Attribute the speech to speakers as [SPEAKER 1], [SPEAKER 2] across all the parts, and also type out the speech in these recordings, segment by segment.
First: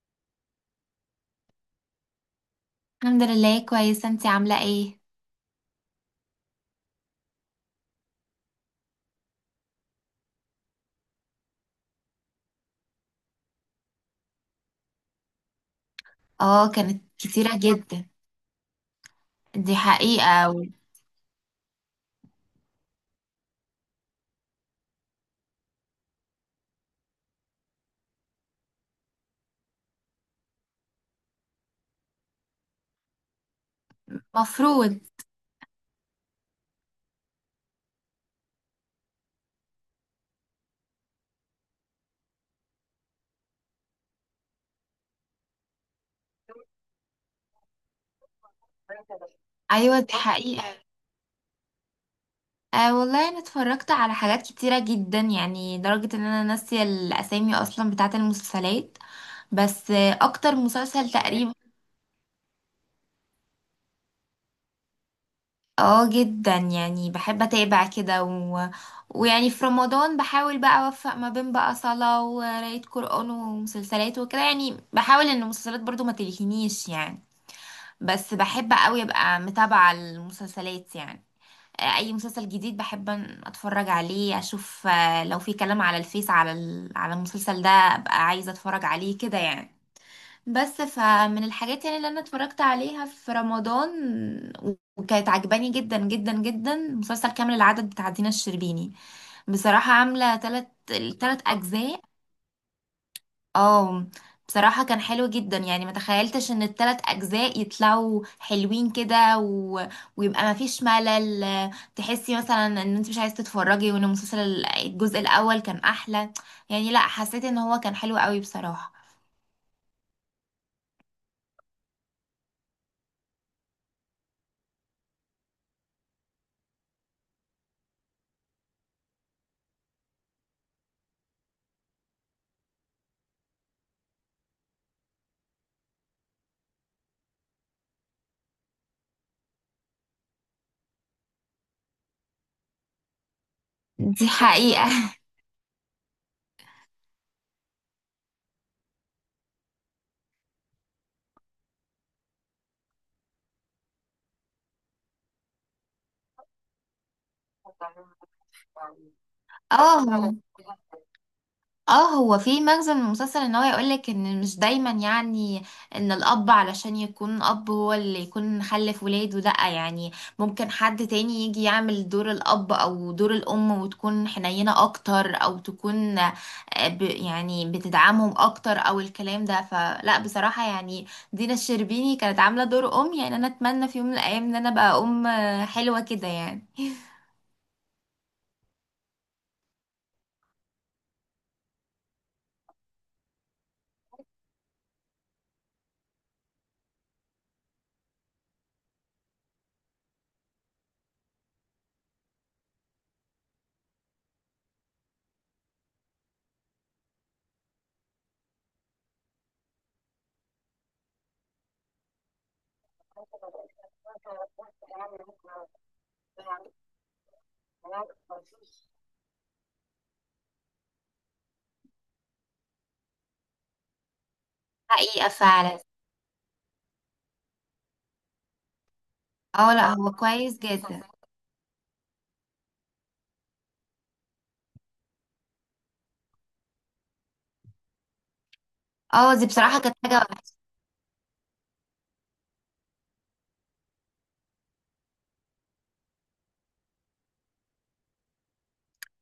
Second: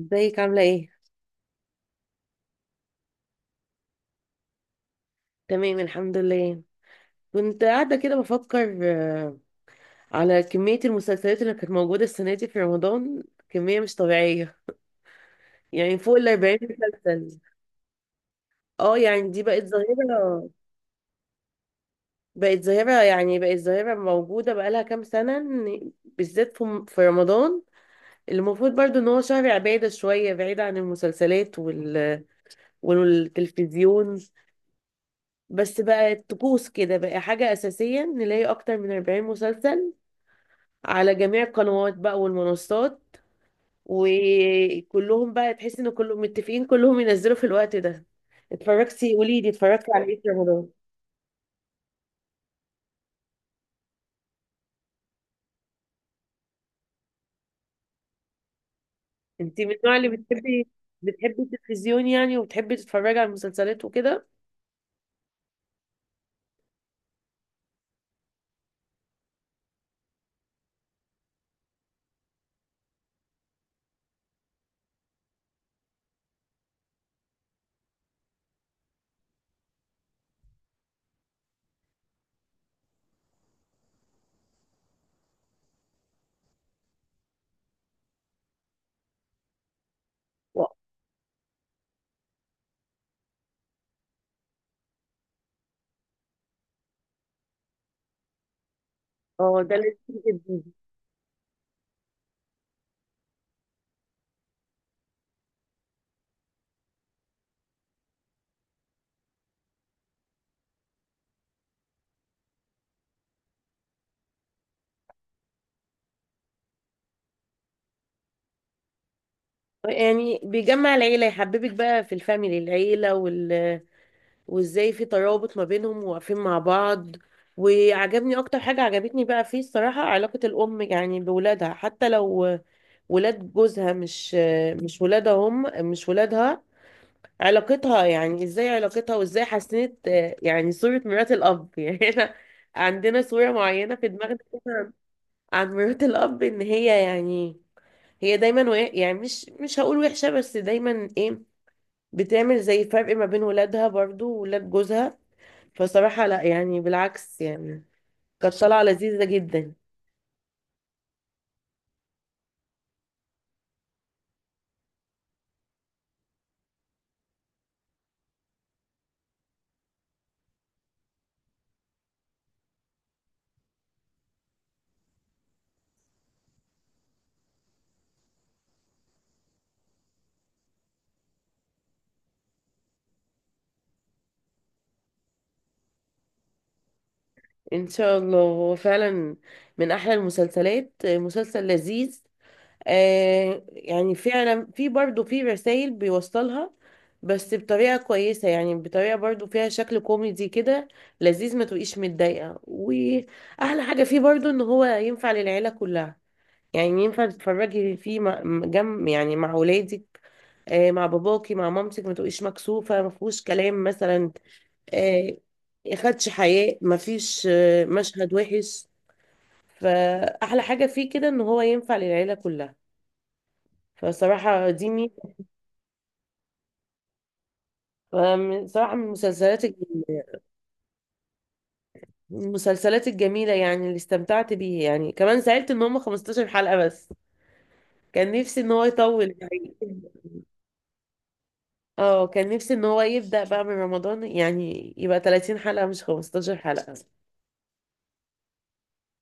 [SPEAKER 1] ازيك عاملة ايه؟
[SPEAKER 2] الحمد لله كويسة، انتي عاملة ايه؟
[SPEAKER 1] تمام الحمد لله. كنت قاعدة كده بفكر على كمية المسلسلات اللي كانت موجودة السنة دي في رمضان. كمية مش طبيعية، يعني فوق الأربعين
[SPEAKER 2] اه، كانت
[SPEAKER 1] مسلسل.
[SPEAKER 2] كتيرة جدا.
[SPEAKER 1] اه، يعني دي بقت
[SPEAKER 2] دي
[SPEAKER 1] ظاهرة.
[SPEAKER 2] حقيقة.
[SPEAKER 1] بقت ظاهرة، يعني بقت ظاهرة موجودة بقالها كام سنة بالذات في رمضان، اللي المفروض برضو ان هو شهر عبادة شوية بعيد عن المسلسلات والتلفزيون.
[SPEAKER 2] مفروض.
[SPEAKER 1] بس بقت طقوس كده، بقى حاجة أساسية نلاقي أكتر من 40 مسلسل على جميع القنوات بقى والمنصات، وكلهم بقى تحس ان كلهم متفقين كلهم ينزلوا في الوقت ده. اتفرجتي؟ قولي لي، اتفرجتي
[SPEAKER 2] ايوه،
[SPEAKER 1] على
[SPEAKER 2] دي
[SPEAKER 1] ايه في رمضان؟
[SPEAKER 2] حقيقة. والله انا اتفرجت على حاجات كتيرة جدا، يعني لدرجة ان انا ناسية الاسامي اصلا بتاعة المسلسلات.
[SPEAKER 1] انت من
[SPEAKER 2] بس
[SPEAKER 1] النوع اللي
[SPEAKER 2] اكتر
[SPEAKER 1] بتحبي،
[SPEAKER 2] مسلسل
[SPEAKER 1] بتحبي
[SPEAKER 2] تقريبا.
[SPEAKER 1] التلفزيون يعني، وبتحبي تتفرجي على المسلسلات وكده
[SPEAKER 2] اه جدا، يعني بحب اتابع كده ويعني في رمضان بحاول بقى اوفق ما بين بقى صلاة وقراية قرآن ومسلسلات وكده، يعني بحاول ان المسلسلات برضو ما تلهينيش يعني. بس بحب قوي ابقى متابعة المسلسلات يعني. اي مسلسل جديد بحب ان اتفرج عليه اشوف، لو في كلام على الفيس على المسلسل ده ابقى عايزة اتفرج عليه كده يعني.
[SPEAKER 1] و-
[SPEAKER 2] بس فمن الحاجات يعني اللي انا اتفرجت عليها في رمضان وكانت عجباني جدا جدا جدا مسلسل كامل العدد بتاع دينا الشربيني.
[SPEAKER 1] اه، ده
[SPEAKER 2] بصراحة
[SPEAKER 1] لذيذ
[SPEAKER 2] عاملة
[SPEAKER 1] جدا.
[SPEAKER 2] التلت أجزاء. اه. بصراحة كان حلو جدا، يعني ما تخيلتش ان التلات اجزاء يطلعوا حلوين كده ويبقى ما فيش ملل. تحسي مثلا ان انت مش عايز تتفرجي، وان المسلسل الجزء الاول كان احلى. يعني لا، حسيت ان هو كان حلو قوي بصراحة.
[SPEAKER 1] يعني بيجمع العيلة، يحببك بقى في الفاميلي، العيلة وازاي في ترابط ما بينهم وواقفين مع بعض. وعجبني اكتر حاجة عجبتني بقى فيه الصراحة علاقة الام يعني بولادها، حتى لو ولاد جوزها، مش مش ولادها، هم مش ولادها. علاقتها يعني، ازاي علاقتها وازاي حسنت يعني صورة مرات الأب يعني احنا عندنا صورة معينة في
[SPEAKER 2] دي
[SPEAKER 1] دماغنا
[SPEAKER 2] حقيقة.
[SPEAKER 1] عن مرات الأب، إن هي يعني هي دايما يعني مش هقول وحشة، بس دايما ايه، بتعمل زي فرق ما بين ولادها برضو وولاد جوزها. فصراحة لا، يعني بالعكس يعني، كانت طالعة لذيذة جدا.
[SPEAKER 2] اه. اه، هو في مغزى من المسلسل ان هو يقولك ان مش دايما يعني ان الاب علشان يكون اب هو اللي يكون خلف ولاده. لأ يعني ممكن حد تاني يجي يعمل دور الاب او دور الام، وتكون حنينة اكتر او تكون، آه، ب يعني بتدعمهم اكتر او الكلام ده. فلا بصراحة يعني دينا الشربيني كانت عاملة دور ام. يعني انا اتمنى في يوم من الايام ان انا ابقى ام حلوة كده يعني.
[SPEAKER 1] ان شاء الله. هو فعلا من احلى المسلسلات، مسلسل لذيذ. آه، يعني فعلا في برضه في رسائل بيوصلها، بس بطريقة كويسة، يعني بطريقة برضه فيها شكل كوميدي كده لذيذ، ما تبقيش متضايقة. وأحلى حاجة فيه برضه إن هو ينفع للعيلة كلها، يعني ينفع تتفرجي فيه جنب، يعني مع ولادك، آه، مع باباكي، مع مامتك، ما تبقيش مكسوفة، ما فيهوش كلام مثلا، آه خدش حياء، ما فيش مشهد وحش. فأحلى حاجة فيه كده إن هو ينفع للعيلة كلها. فصراحة دي
[SPEAKER 2] حقيقة فعلا.
[SPEAKER 1] صراحة من
[SPEAKER 2] اه لا، هو كويس جدا.
[SPEAKER 1] من المسلسلات الجميلة يعني، اللي استمتعت بيه، يعني كمان زعلت ان هم 15 حلقة بس. كان نفسي ان هو يطول
[SPEAKER 2] اه، دي
[SPEAKER 1] يعني.
[SPEAKER 2] بصراحة كانت حاجة.
[SPEAKER 1] اه، كان نفسي ان هو يبدأ بقى من رمضان، يعني يبقى 30 حلقة مش 15 حلقة.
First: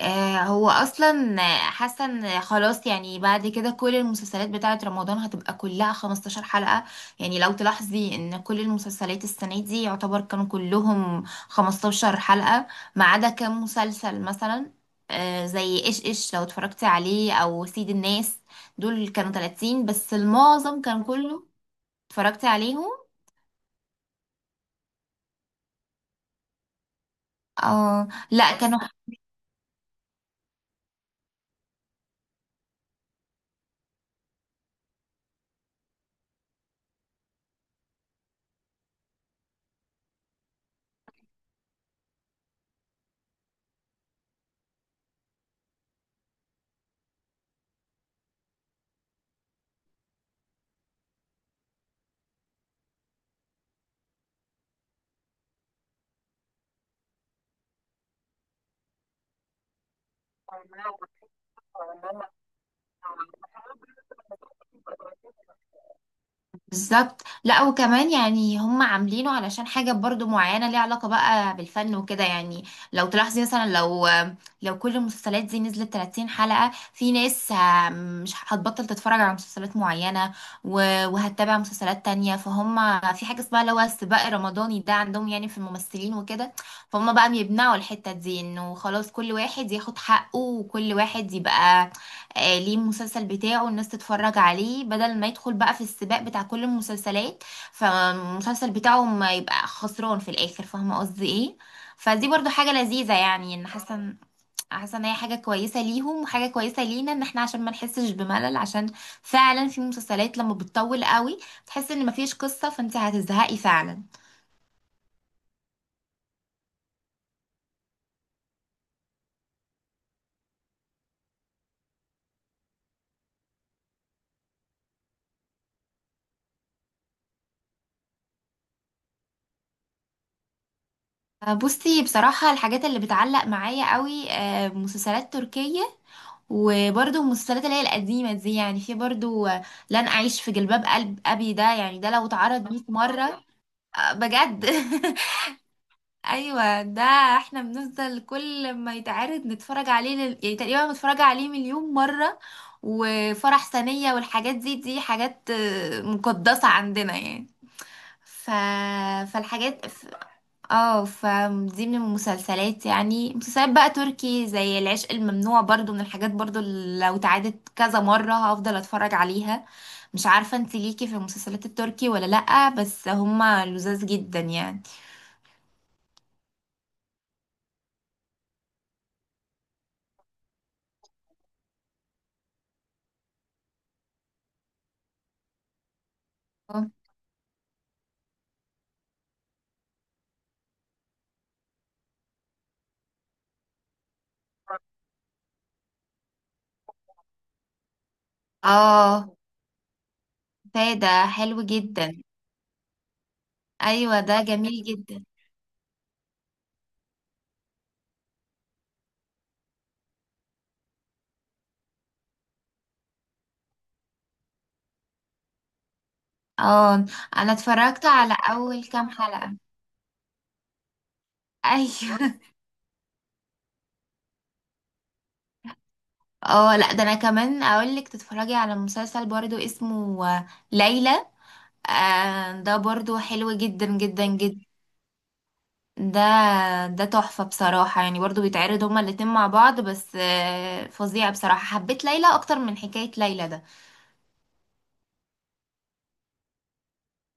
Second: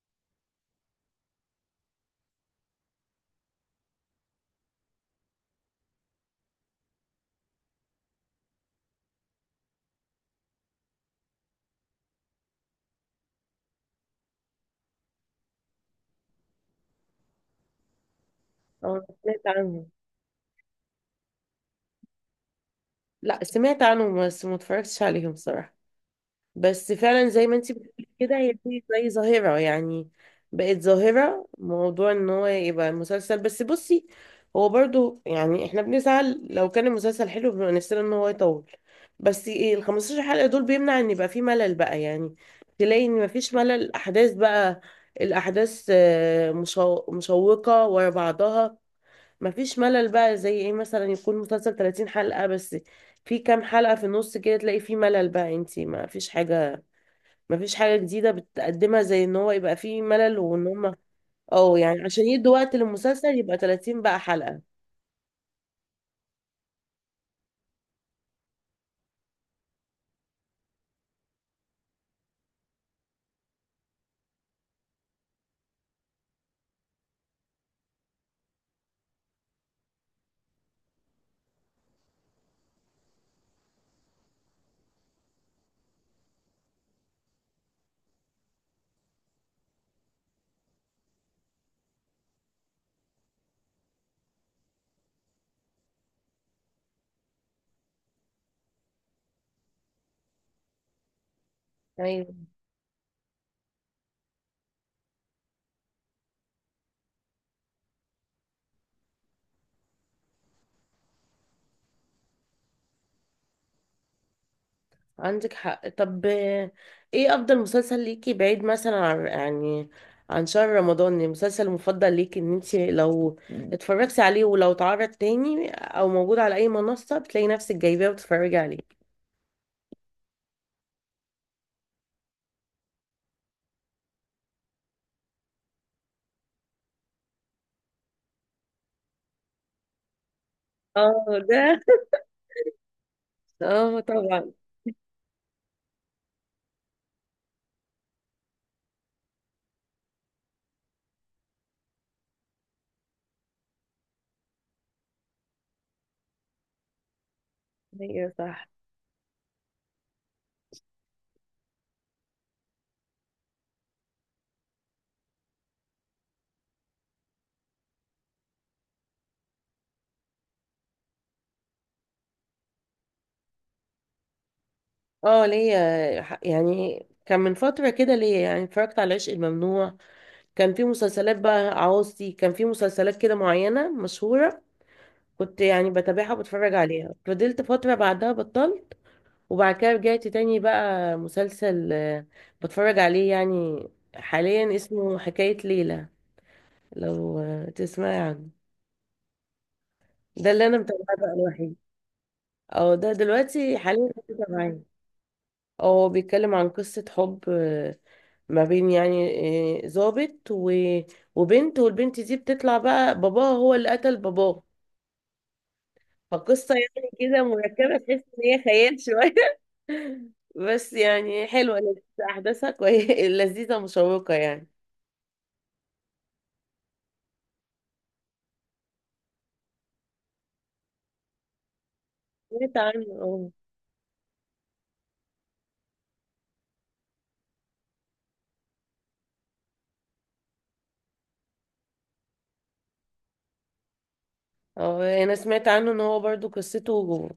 [SPEAKER 2] هو اصلا حاسه ان خلاص، يعني بعد كده كل المسلسلات بتاعه رمضان هتبقى كلها 15 حلقه. يعني لو تلاحظي ان كل المسلسلات السنه دي يعتبر كانوا كلهم 15 حلقه، ما عدا كام مسلسل مثلا، زي ايش ايش لو اتفرجتي عليه او سيد الناس.
[SPEAKER 1] اه،
[SPEAKER 2] دول كانوا
[SPEAKER 1] سمعت
[SPEAKER 2] 30،
[SPEAKER 1] عنه.
[SPEAKER 2] بس المعظم كان كله. اتفرجتي عليهم؟
[SPEAKER 1] لا، سمعت عنه بس ما اتفرجتش عليهم صراحة. بس فعلا زي ما انتي بتقولي
[SPEAKER 2] اه
[SPEAKER 1] كده،
[SPEAKER 2] لا،
[SPEAKER 1] هي
[SPEAKER 2] كانوا.
[SPEAKER 1] دي زي ظاهرة يعني، بقت ظاهرة، موضوع ان هو يبقى مسلسل. بس بصي، هو برضو يعني احنا بنسعى لو كان المسلسل حلو بنبقى نفسنا ان هو يطول، بس ايه، ال 15 حلقة دول بيمنع ان يبقى فيه ملل بقى، يعني تلاقي ان مفيش ملل، الاحداث بقى، الاحداث مشوقة ورا بعضها، مفيش ملل بقى. زي ايه، مثلا يكون مسلسل 30 حلقة بس، في كام حلقة في النص كده تلاقي فيه ملل بقى، انتي ما فيش حاجة، مفيش حاجة جديدة بتقدمها، زي ان هو يبقى فيه ملل، وان هما اه يعني عشان يدوا وقت للمسلسل يبقى 30 بقى حلقة.
[SPEAKER 2] بالظبط. لا، وكمان يعني هم عاملينه علشان حاجة برضو معينة ليها علاقة بقى بالفن وكده. يعني لو تلاحظي مثلا، لو كل المسلسلات دي نزلت 30 حلقة، في ناس مش هتبطل تتفرج على مسلسلات معينة، وهتتابع مسلسلات تانية. فهم في حاجة اسمها اللي هو السباق الرمضاني ده عندهم، يعني في الممثلين وكده. فهم بقى بيمنعوا الحتة دي انه خلاص كل واحد ياخد حقه وكل واحد يبقى ليه المسلسل بتاعه الناس تتفرج عليه، بدل ما يدخل بقى في السباق بتاع كل المسلسلات، فالمسلسل بتاعه ما يبقى خسران في الاخر. فاهمه قصدي ايه؟ فدي
[SPEAKER 1] ايوه،
[SPEAKER 2] برضو حاجه لذيذه، يعني ان حاسه ان هي حاجه كويسه ليهم وحاجه كويسه لينا، ان احنا عشان ما نحسش بملل، عشان فعلا في مسلسلات لما بتطول قوي بتحس ان مفيش قصه فانت هتزهقي فعلا.
[SPEAKER 1] عندك حق. طب ايه افضل مسلسل ليكي بعيد مثلا عن يعني عن شهر رمضان؟ المسلسل المفضل ليكي ان انت لو اتفرجتي عليه، ولو اتعرض تاني او موجود على اي منصة، بتلاقي نفسك جايباه وتتفرجي عليه.
[SPEAKER 2] بصي بصراحة، الحاجات اللي بتعلق معايا قوي مسلسلات تركية، وبرضو المسلسلات اللي هي القديمة دي، يعني في برضو لن أعيش في جلباب قلب
[SPEAKER 1] اه
[SPEAKER 2] أبي. ده
[SPEAKER 1] ده،
[SPEAKER 2] يعني ده لو اتعرض 100 مرة،
[SPEAKER 1] اه طبعا،
[SPEAKER 2] بجد أيوة ده. احنا بنفضل كل ما يتعرض نتفرج عليه يعني تقريبا متفرجة عليه مليون مرة. وفرح ثانية والحاجات دي حاجات مقدسة عندنا يعني.
[SPEAKER 1] هي
[SPEAKER 2] ف...
[SPEAKER 1] صح.
[SPEAKER 2] فالحاجات. اه، فدي من المسلسلات، يعني مسلسلات بقى تركي زي العشق الممنوع، برضو من الحاجات برضو اللي لو اتعادت كذا مرة هفضل اتفرج عليها. مش عارفة انت ليكي في المسلسلات التركي ولا لأ، بس هما لذاذ جدا يعني.
[SPEAKER 1] اه ليا يعني، كان من فترة كده ليا يعني، اتفرجت على العشق الممنوع. كان في مسلسلات بقى عاوزتي، كان في مسلسلات كده معينة مشهورة، كنت يعني بتابعها وبتفرج عليها، فضلت فترة بعدها بطلت، وبعد كده رجعت تاني بقى مسلسل بتفرج عليه يعني حاليا، اسمه حكاية ليلى، لو تسمعي عنه.
[SPEAKER 2] اه
[SPEAKER 1] ده اللي انا متابعاه
[SPEAKER 2] فايدة،
[SPEAKER 1] بقى
[SPEAKER 2] حلو
[SPEAKER 1] الوحيد.
[SPEAKER 2] جدا.
[SPEAKER 1] اه، ده دلوقتي حاليا
[SPEAKER 2] ايوه،
[SPEAKER 1] كنت
[SPEAKER 2] ده
[SPEAKER 1] متابعاه.
[SPEAKER 2] جميل جدا.
[SPEAKER 1] هو بيتكلم عن قصة حب ما بين يعني ضابط وبنت، والبنت دي بتطلع بقى باباها هو اللي قتل باباه. فقصة
[SPEAKER 2] اه،
[SPEAKER 1] يعني كده
[SPEAKER 2] انا
[SPEAKER 1] مركبة،
[SPEAKER 2] اتفرجت
[SPEAKER 1] تحس
[SPEAKER 2] على
[SPEAKER 1] إن هي
[SPEAKER 2] اول
[SPEAKER 1] خيال
[SPEAKER 2] كام
[SPEAKER 1] شوية.
[SPEAKER 2] حلقة.
[SPEAKER 1] بس يعني حلوة، لذيذة،
[SPEAKER 2] ايوه
[SPEAKER 1] أحداثها كويسة، لذيذة مشوقة يعني.
[SPEAKER 2] اه لا، ده انا كمان اقولك تتفرجي على مسلسل برضو اسمه ليلى. آه،
[SPEAKER 1] سمعت
[SPEAKER 2] ده
[SPEAKER 1] عنه،
[SPEAKER 2] برضو
[SPEAKER 1] اه.
[SPEAKER 2] حلو جدا جدا جدا. ده ده تحفة بصراحة، يعني برضو بيتعرض هما الاتنين مع بعض، بس آه فظيع بصراحة. حبيت ليلى أكتر من حكاية ليلى ده.
[SPEAKER 1] اه، أنا سمعت عنه إن هو برضو قصته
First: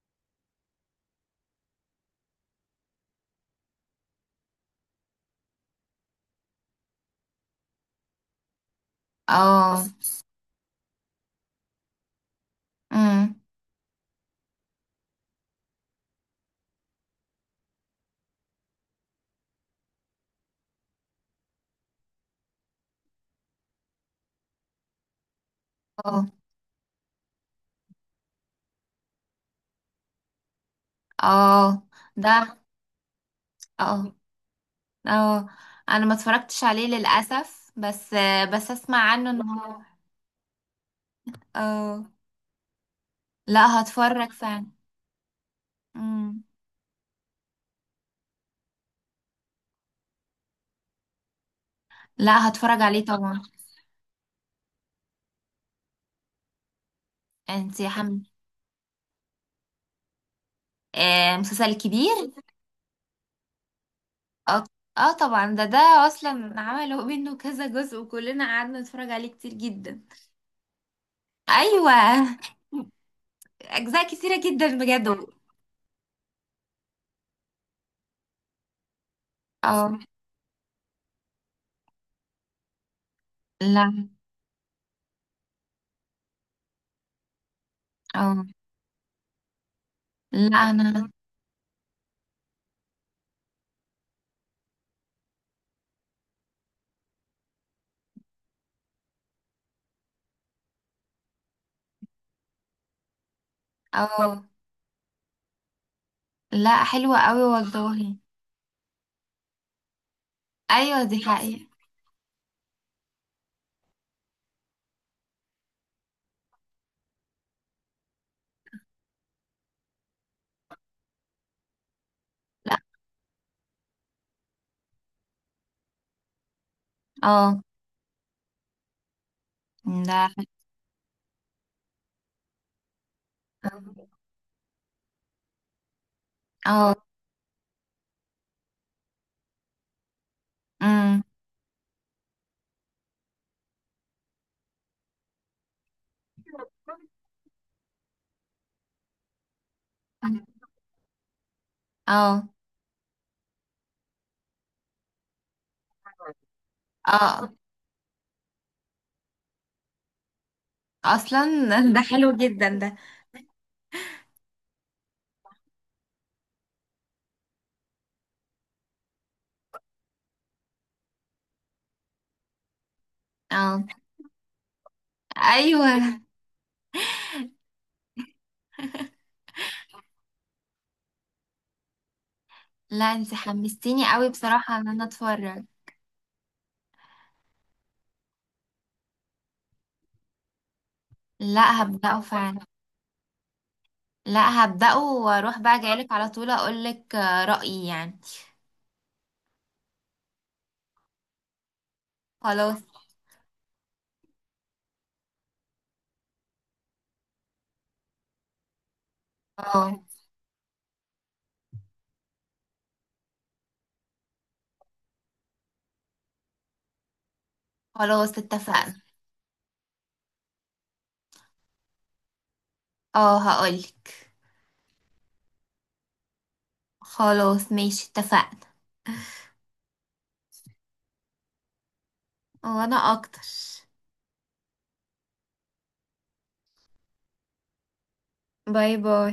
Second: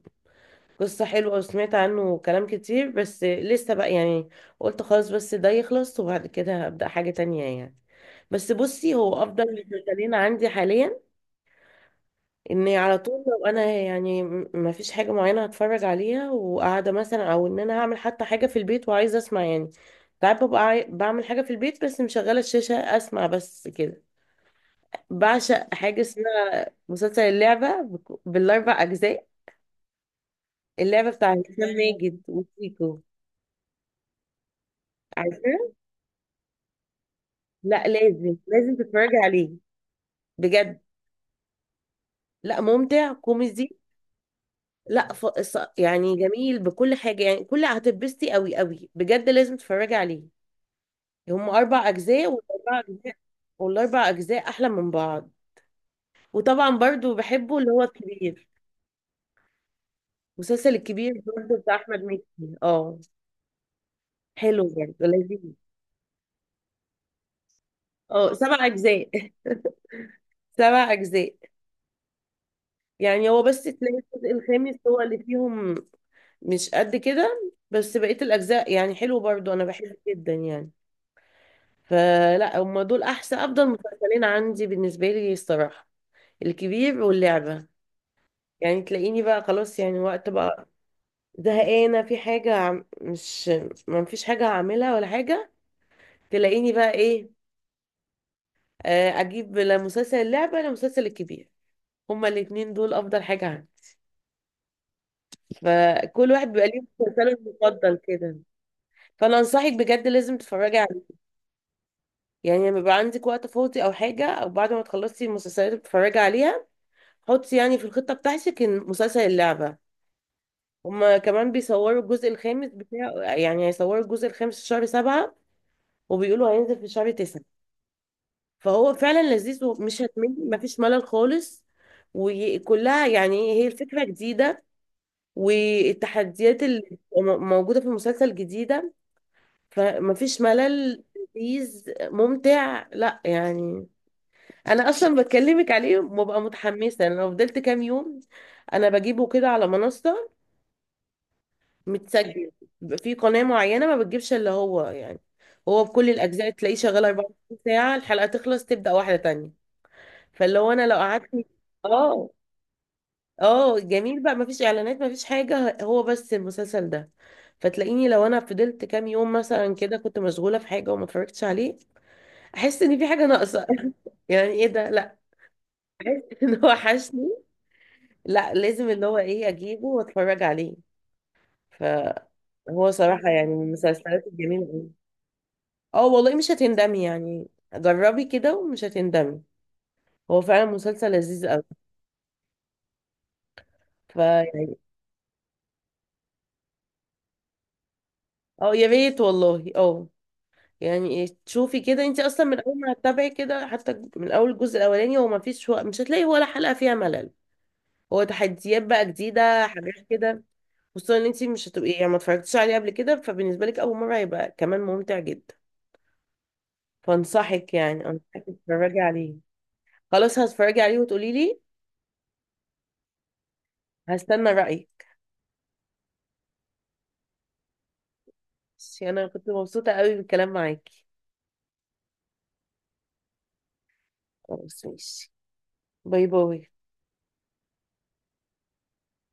[SPEAKER 1] قصة حلوة، وسمعت عنه كلام كتير، بس لسه بقى يعني قلت خلاص بس ده يخلص، وبعد كده هبدأ حاجة تانية يعني. بس بصي، هو أفضل
[SPEAKER 2] اه.
[SPEAKER 1] مسلسلين عندي حاليا، اني على طول،
[SPEAKER 2] امم.
[SPEAKER 1] لو انا يعني ما فيش حاجه معينه هتفرج عليها وقاعده مثلا، او ان انا هعمل حتى حاجه في البيت وعايزه اسمع يعني. ساعات ببقى بعمل حاجه في البيت بس مشغله الشاشه اسمع بس كده. بعشق حاجه
[SPEAKER 2] اه.
[SPEAKER 1] اسمها مسلسل اللعبه بالاربع اجزاء، اللعبه بتاع
[SPEAKER 2] اه
[SPEAKER 1] هشام ماجد
[SPEAKER 2] ده.
[SPEAKER 1] وشيكو،
[SPEAKER 2] اه.
[SPEAKER 1] عارفه.
[SPEAKER 2] اه، أنا ما اتفرجتش عليه للأسف،
[SPEAKER 1] لا،
[SPEAKER 2] بس
[SPEAKER 1] لازم
[SPEAKER 2] بس
[SPEAKER 1] لازم
[SPEAKER 2] أسمع
[SPEAKER 1] تتفرجي
[SPEAKER 2] عنه إن
[SPEAKER 1] عليه،
[SPEAKER 2] هو.
[SPEAKER 1] بجد.
[SPEAKER 2] اه
[SPEAKER 1] لا، ممتع كوميدي،
[SPEAKER 2] لا، هتفرج فعلا.
[SPEAKER 1] لا، يعني
[SPEAKER 2] امم.
[SPEAKER 1] جميل بكل حاجه، يعني كل هتتبسطي قوي قوي، بجد لازم تتفرجي عليه. هم اربع اجزاء،
[SPEAKER 2] لا، هتفرج عليه طبعا.
[SPEAKER 1] والاربع اجزاء احلى من بعض. وطبعا برضو بحبه اللي هو
[SPEAKER 2] انتي يا حمد.
[SPEAKER 1] الكبير، المسلسل الكبير
[SPEAKER 2] آه،
[SPEAKER 1] برضو
[SPEAKER 2] مسلسل
[SPEAKER 1] بتاع احمد مكي.
[SPEAKER 2] كبير.
[SPEAKER 1] اه،
[SPEAKER 2] اه.
[SPEAKER 1] حلو برضو
[SPEAKER 2] اه
[SPEAKER 1] لذيذ.
[SPEAKER 2] طبعا، ده اصلا عملوا منه كذا جزء،
[SPEAKER 1] اه،
[SPEAKER 2] وكلنا
[SPEAKER 1] سبع
[SPEAKER 2] قعدنا
[SPEAKER 1] اجزاء
[SPEAKER 2] نتفرج عليه كتير جدا.
[SPEAKER 1] سبع اجزاء.
[SPEAKER 2] ايوه.
[SPEAKER 1] يعني هو بس تلاقي
[SPEAKER 2] اجزاء
[SPEAKER 1] الجزء
[SPEAKER 2] كتيره
[SPEAKER 1] الخامس
[SPEAKER 2] جدا
[SPEAKER 1] هو
[SPEAKER 2] بجد.
[SPEAKER 1] اللي فيهم مش قد كده، بس بقية الاجزاء يعني حلو برضو، انا بحبه
[SPEAKER 2] اه
[SPEAKER 1] جدا يعني. فلا، هم دول احسن افضل
[SPEAKER 2] لا.
[SPEAKER 1] مسلسلين عندي بالنسبة لي الصراحة، الكبير واللعبة.
[SPEAKER 2] اه.
[SPEAKER 1] يعني تلاقيني بقى خلاص، يعني وقت
[SPEAKER 2] لا
[SPEAKER 1] بقى
[SPEAKER 2] انا.
[SPEAKER 1] زهقانة في حاجة مش ما فيش حاجة هعملها ولا حاجة، تلاقيني بقى ايه، اجيب لا مسلسل اللعبة لا مسلسل الكبير. هما الاتنين دول افضل حاجة عندي.
[SPEAKER 2] اه.
[SPEAKER 1] فكل واحد بيبقى ليه
[SPEAKER 2] لا، حلوه
[SPEAKER 1] مسلسله
[SPEAKER 2] قوي
[SPEAKER 1] المفضل
[SPEAKER 2] والله.
[SPEAKER 1] كده. فانا انصحك، بجد لازم تتفرجي عليه،
[SPEAKER 2] ايوه، دي حقيقه.
[SPEAKER 1] يعني لما يبقى عندك وقت فاضي او حاجة، او بعد ما تخلصي المسلسلات اللي بتتفرجي عليها، حطي يعني في الخطة بتاعتك إن مسلسل اللعبة. هما كمان بيصوروا الجزء الخامس
[SPEAKER 2] لا.
[SPEAKER 1] بتاع يعني، هيصوروا الجزء الخامس في شهر سبعة، وبيقولوا هينزل في شهر تسعة.
[SPEAKER 2] اه
[SPEAKER 1] فهو فعلا لذيذ، ومش هتمل،
[SPEAKER 2] ده.
[SPEAKER 1] مفيش ملل خالص، وكلها يعني، هي الفكرة جديدة، والتحديات اللي
[SPEAKER 2] اه.
[SPEAKER 1] بتبقى موجودة في المسلسل جديدة، فمفيش ملل،
[SPEAKER 2] امم.
[SPEAKER 1] لذيذ ممتع، لا يعني. انا اصلا بكلمك عليه وببقى متحمسة. انا لو فضلت كام يوم، انا بجيبه كده على منصة
[SPEAKER 2] اه.
[SPEAKER 1] متسجل، بيبقى في قناة معينة ما بتجيبش اللي هو يعني، هو بكل الاجزاء، تلاقيه شغال
[SPEAKER 2] اه
[SPEAKER 1] 24 ساعة، الحلقة تخلص تبدأ واحدة تانية، فاللي هو انا لو قعدت،
[SPEAKER 2] اصلا. ده
[SPEAKER 1] اه.
[SPEAKER 2] حلو جدا ده.
[SPEAKER 1] اه جميل بقى، مفيش اعلانات، مفيش حاجه، هو بس المسلسل ده. فتلاقيني لو انا فضلت كام يوم مثلا كده، كنت مشغوله في حاجه وما اتفرجتش عليه، احس ان في حاجه ناقصه
[SPEAKER 2] اه.
[SPEAKER 1] يعني ايه ده، لا،
[SPEAKER 2] ايوه.
[SPEAKER 1] ان هو وحشني، لا لازم اللي هو ايه، اجيبه واتفرج عليه. فهو
[SPEAKER 2] لا،
[SPEAKER 1] صراحه
[SPEAKER 2] انت
[SPEAKER 1] يعني من
[SPEAKER 2] حمستيني
[SPEAKER 1] المسلسلات
[SPEAKER 2] قوي
[SPEAKER 1] الجميله
[SPEAKER 2] بصراحه ان
[SPEAKER 1] أوي.
[SPEAKER 2] انا اتفرج.
[SPEAKER 1] اه والله، مش هتندمي يعني، جربي كده ومش هتندمي، هو فعلا مسلسل لذيذ قوي.
[SPEAKER 2] لا، هبدأه فعلا. لا،
[SPEAKER 1] فيعني
[SPEAKER 2] هبدأه واروح بقى جايلك على طول اقولك رأيي يعني.
[SPEAKER 1] اه، يا ريت والله، اه. يعني ايه، تشوفي كده، انت اصلا من
[SPEAKER 2] خلاص.
[SPEAKER 1] اول ما هتتابعي كده، حتى من اول الجزء الاولاني، هو ما فيش، هو مش هتلاقي ولا حلقه فيها ملل، هو تحديات بقى جديده،
[SPEAKER 2] اه.
[SPEAKER 1] حاجات كده. خصوصا ان انت مش هتبقي يعني ما اتفرجتيش عليه قبل كده، فبالنسبه لك اول مره هيبقى كمان ممتع جدا. فانصحك، يعني
[SPEAKER 2] خلاص
[SPEAKER 1] انصحك
[SPEAKER 2] اتفقنا.
[SPEAKER 1] تتفرجي عليه. خلاص، هتفرجي عليه وتقولي لي،
[SPEAKER 2] اه هقولك.
[SPEAKER 1] هستنى رايك.
[SPEAKER 2] خلاص ماشي اتفقنا.
[SPEAKER 1] ماشي، انا كنت مبسوطه قوي بالكلام معاكي.
[SPEAKER 2] وانا اكتر.
[SPEAKER 1] خلاص ماشي، باي باي.
[SPEAKER 2] باي باي.